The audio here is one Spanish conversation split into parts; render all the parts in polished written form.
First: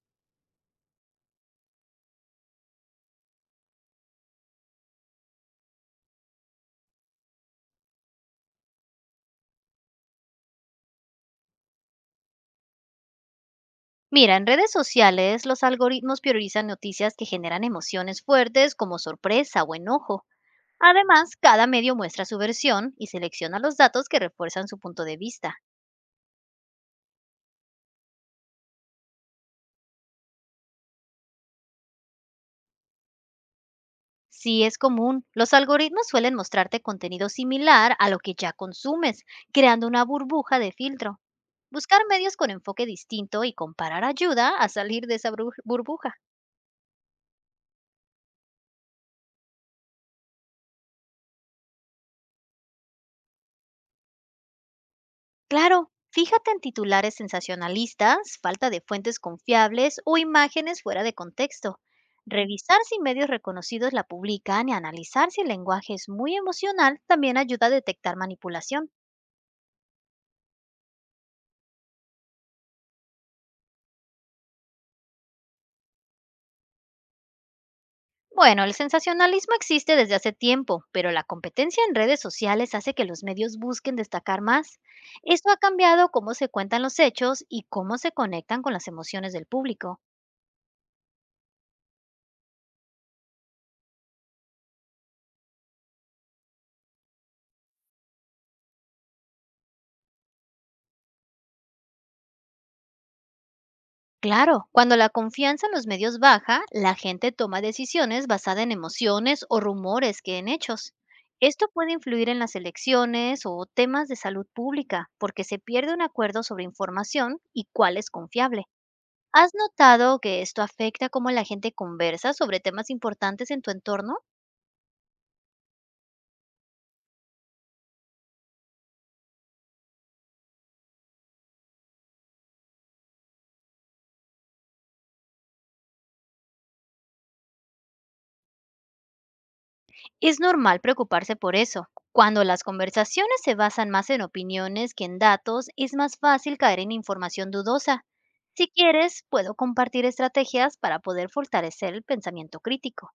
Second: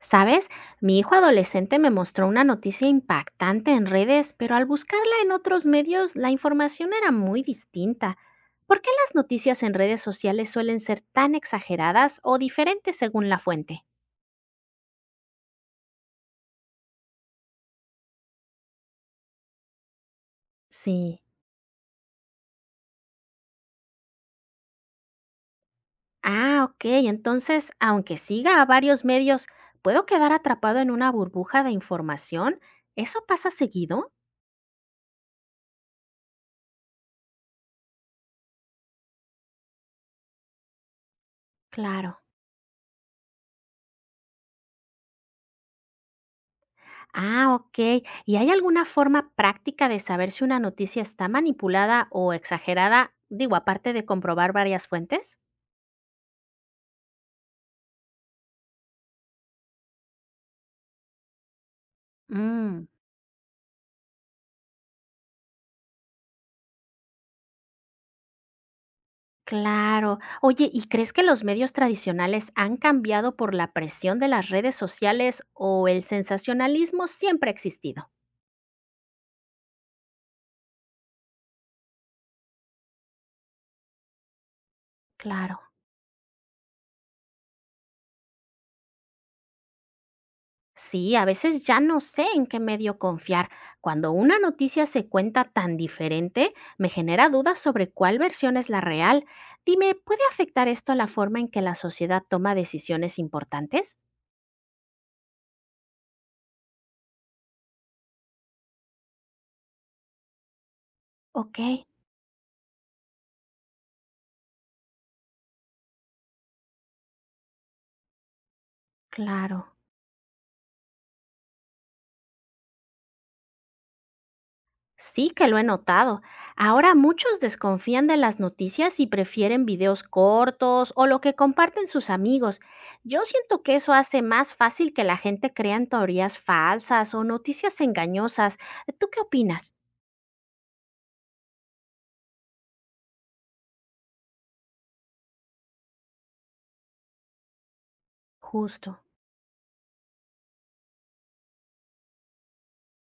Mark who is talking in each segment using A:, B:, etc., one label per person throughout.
A: ¿Sabes? Mi hijo adolescente me mostró una noticia impactante en redes, pero al buscarla en otros medios la información era muy distinta. ¿Por qué las noticias en redes sociales suelen ser tan exageradas o diferentes según la fuente?
B: Mira, en redes sociales los algoritmos priorizan noticias que generan emociones fuertes como sorpresa o enojo.
A: Sí.
B: Además, cada medio muestra su versión y selecciona los datos que refuerzan su punto de vista.
A: Ah, ok. Entonces, aunque siga a varios medios, ¿puedo quedar atrapado en una burbuja de información? ¿Eso pasa seguido?
B: Sí es común, los algoritmos suelen mostrarte contenido similar a lo que ya consumes, creando una burbuja de filtro. Buscar
A: Claro.
B: medios con enfoque distinto y comparar ayuda a salir de esa burbuja.
A: Ah, ok. ¿Y hay alguna forma práctica de saber si una noticia está manipulada o exagerada? Digo, aparte de comprobar varias fuentes.
B: Claro, fíjate en titulares sensacionalistas, falta de fuentes confiables o imágenes fuera de contexto. Revisar
A: Mm,
B: si medios reconocidos la publican y analizar si el lenguaje es muy emocional también ayuda a detectar manipulación.
A: Claro. Oye, ¿y crees que los medios tradicionales han cambiado por la presión de las redes sociales o el sensacionalismo siempre ha existido?
B: Bueno, el sensacionalismo existe desde hace tiempo, pero la competencia en redes sociales hace que los medios busquen destacar más. Esto ha
A: Claro.
B: cambiado cómo se cuentan los hechos y cómo se conectan con las emociones del público.
A: Sí, a veces ya no sé en qué medio confiar. Cuando una noticia se cuenta tan diferente, me genera dudas sobre cuál versión es la real. Dime, ¿puede afectar esto la forma en que la sociedad toma decisiones importantes?
B: Claro, cuando la confianza en los medios baja, la gente toma decisiones basadas en emociones o rumores que en hechos.
A: Ok,
B: Esto puede influir en las elecciones o temas de salud pública, porque se pierde un acuerdo sobre información y cuál es confiable. ¿Has
A: claro.
B: notado que esto afecta cómo la gente conversa sobre temas importantes en tu entorno?
A: Sí que lo he notado. Ahora muchos desconfían de las noticias y prefieren videos cortos o lo que comparten sus amigos. Yo siento que eso hace más fácil que la gente crea en teorías falsas o noticias engañosas. ¿Tú qué opinas?
B: Es normal preocuparse por eso. Cuando las conversaciones se basan más en opiniones que en datos, es más fácil caer en información dudosa. Si
A: Justo.
B: quieres, puedo compartir estrategias para poder fortalecer el pensamiento crítico.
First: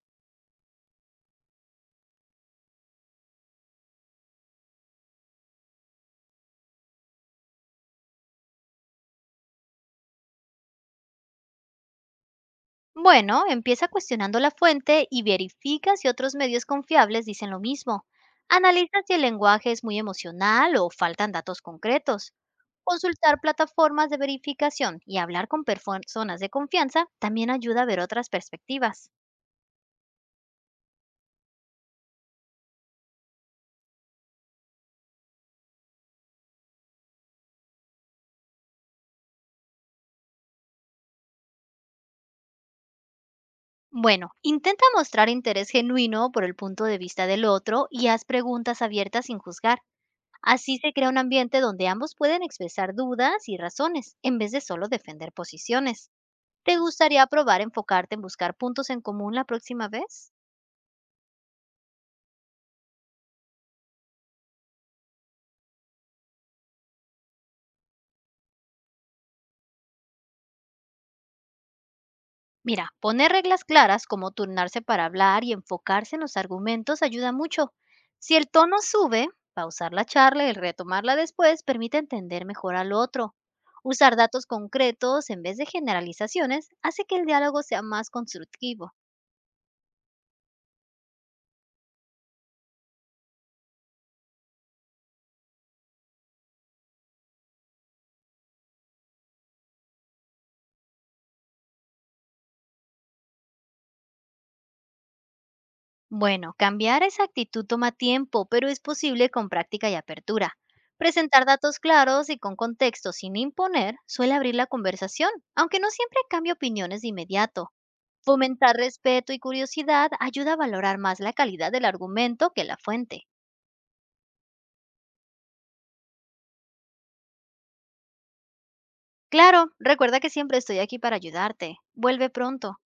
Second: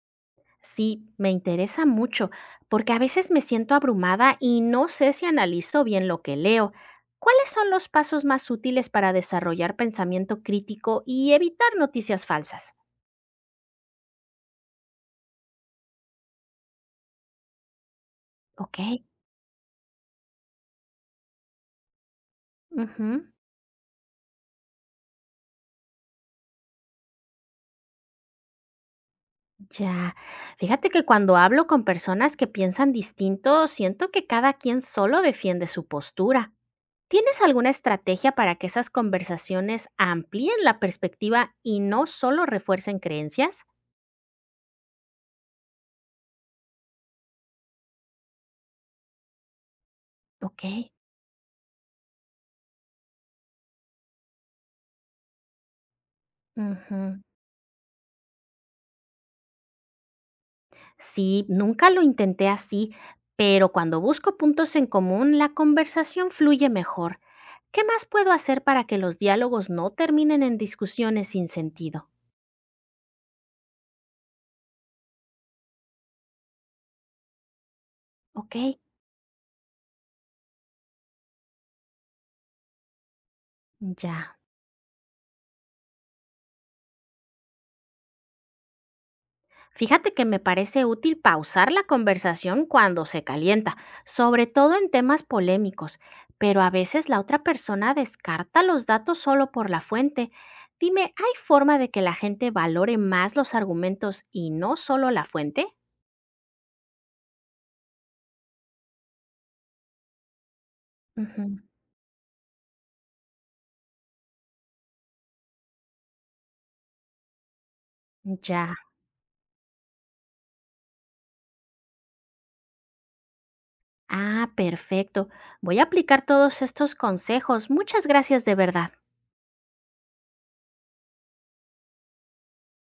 A: Sí, me interesa mucho, porque a veces me siento abrumada y no sé si analizo bien lo que leo. ¿Cuáles son los pasos más útiles para desarrollar pensamiento crítico y evitar noticias falsas?
B: Bueno, empieza cuestionando la fuente y verifica si otros medios confiables dicen lo mismo.
A: Ok.
B: Analiza si el lenguaje es muy emocional o faltan datos concretos.
A: ujú,
B: Consultar plataformas de verificación y hablar con personas de confianza también ayuda a ver otras perspectivas.
A: Ya. Fíjate que cuando hablo con personas que piensan distinto, siento que cada quien solo defiende su postura. ¿Tienes alguna estrategia para que esas conversaciones amplíen la perspectiva y no solo refuercen creencias?
B: Bueno, intenta mostrar interés genuino por el punto de vista del otro y haz preguntas abiertas sin juzgar.
A: Ok.
B: Así se crea un ambiente donde ambos pueden expresar dudas y razones, en vez de solo defender posiciones. ¿Te
A: Ujú.
B: gustaría probar enfocarte en buscar puntos en común la próxima vez?
A: Sí, nunca lo intenté así, pero cuando busco puntos en común, la conversación fluye mejor. ¿Qué más puedo hacer para que los diálogos no terminen en discusiones sin sentido?
B: Mira, poner reglas claras como turnarse para hablar y enfocarse en los argumentos ayuda mucho. Si el
A: Ok,
B: tono sube, pausar la charla y retomarla después permite entender mejor al otro. Usar
A: ya.
B: datos concretos en vez de generalizaciones hace que el diálogo sea más constructivo.
A: Fíjate que me parece útil pausar la conversación cuando se calienta, sobre todo en temas polémicos, pero a veces la otra persona descarta los datos solo por la fuente. Dime, ¿hay forma de que la gente valore más los argumentos y no solo la fuente?
B: Bueno, cambiar esa actitud toma tiempo, pero es posible con práctica y apertura. Presentar
A: Ujú,
B: datos claros y con contexto sin imponer suele abrir la conversación, aunque no siempre cambie opiniones de inmediato. Fomentar
A: Ya.
B: respeto y curiosidad ayuda a valorar más la calidad del argumento que la fuente.
A: Ah, perfecto. Voy a aplicar todos estos consejos. Muchas gracias de verdad.
B: Claro, recuerda que siempre estoy aquí para ayudarte. Vuelve pronto.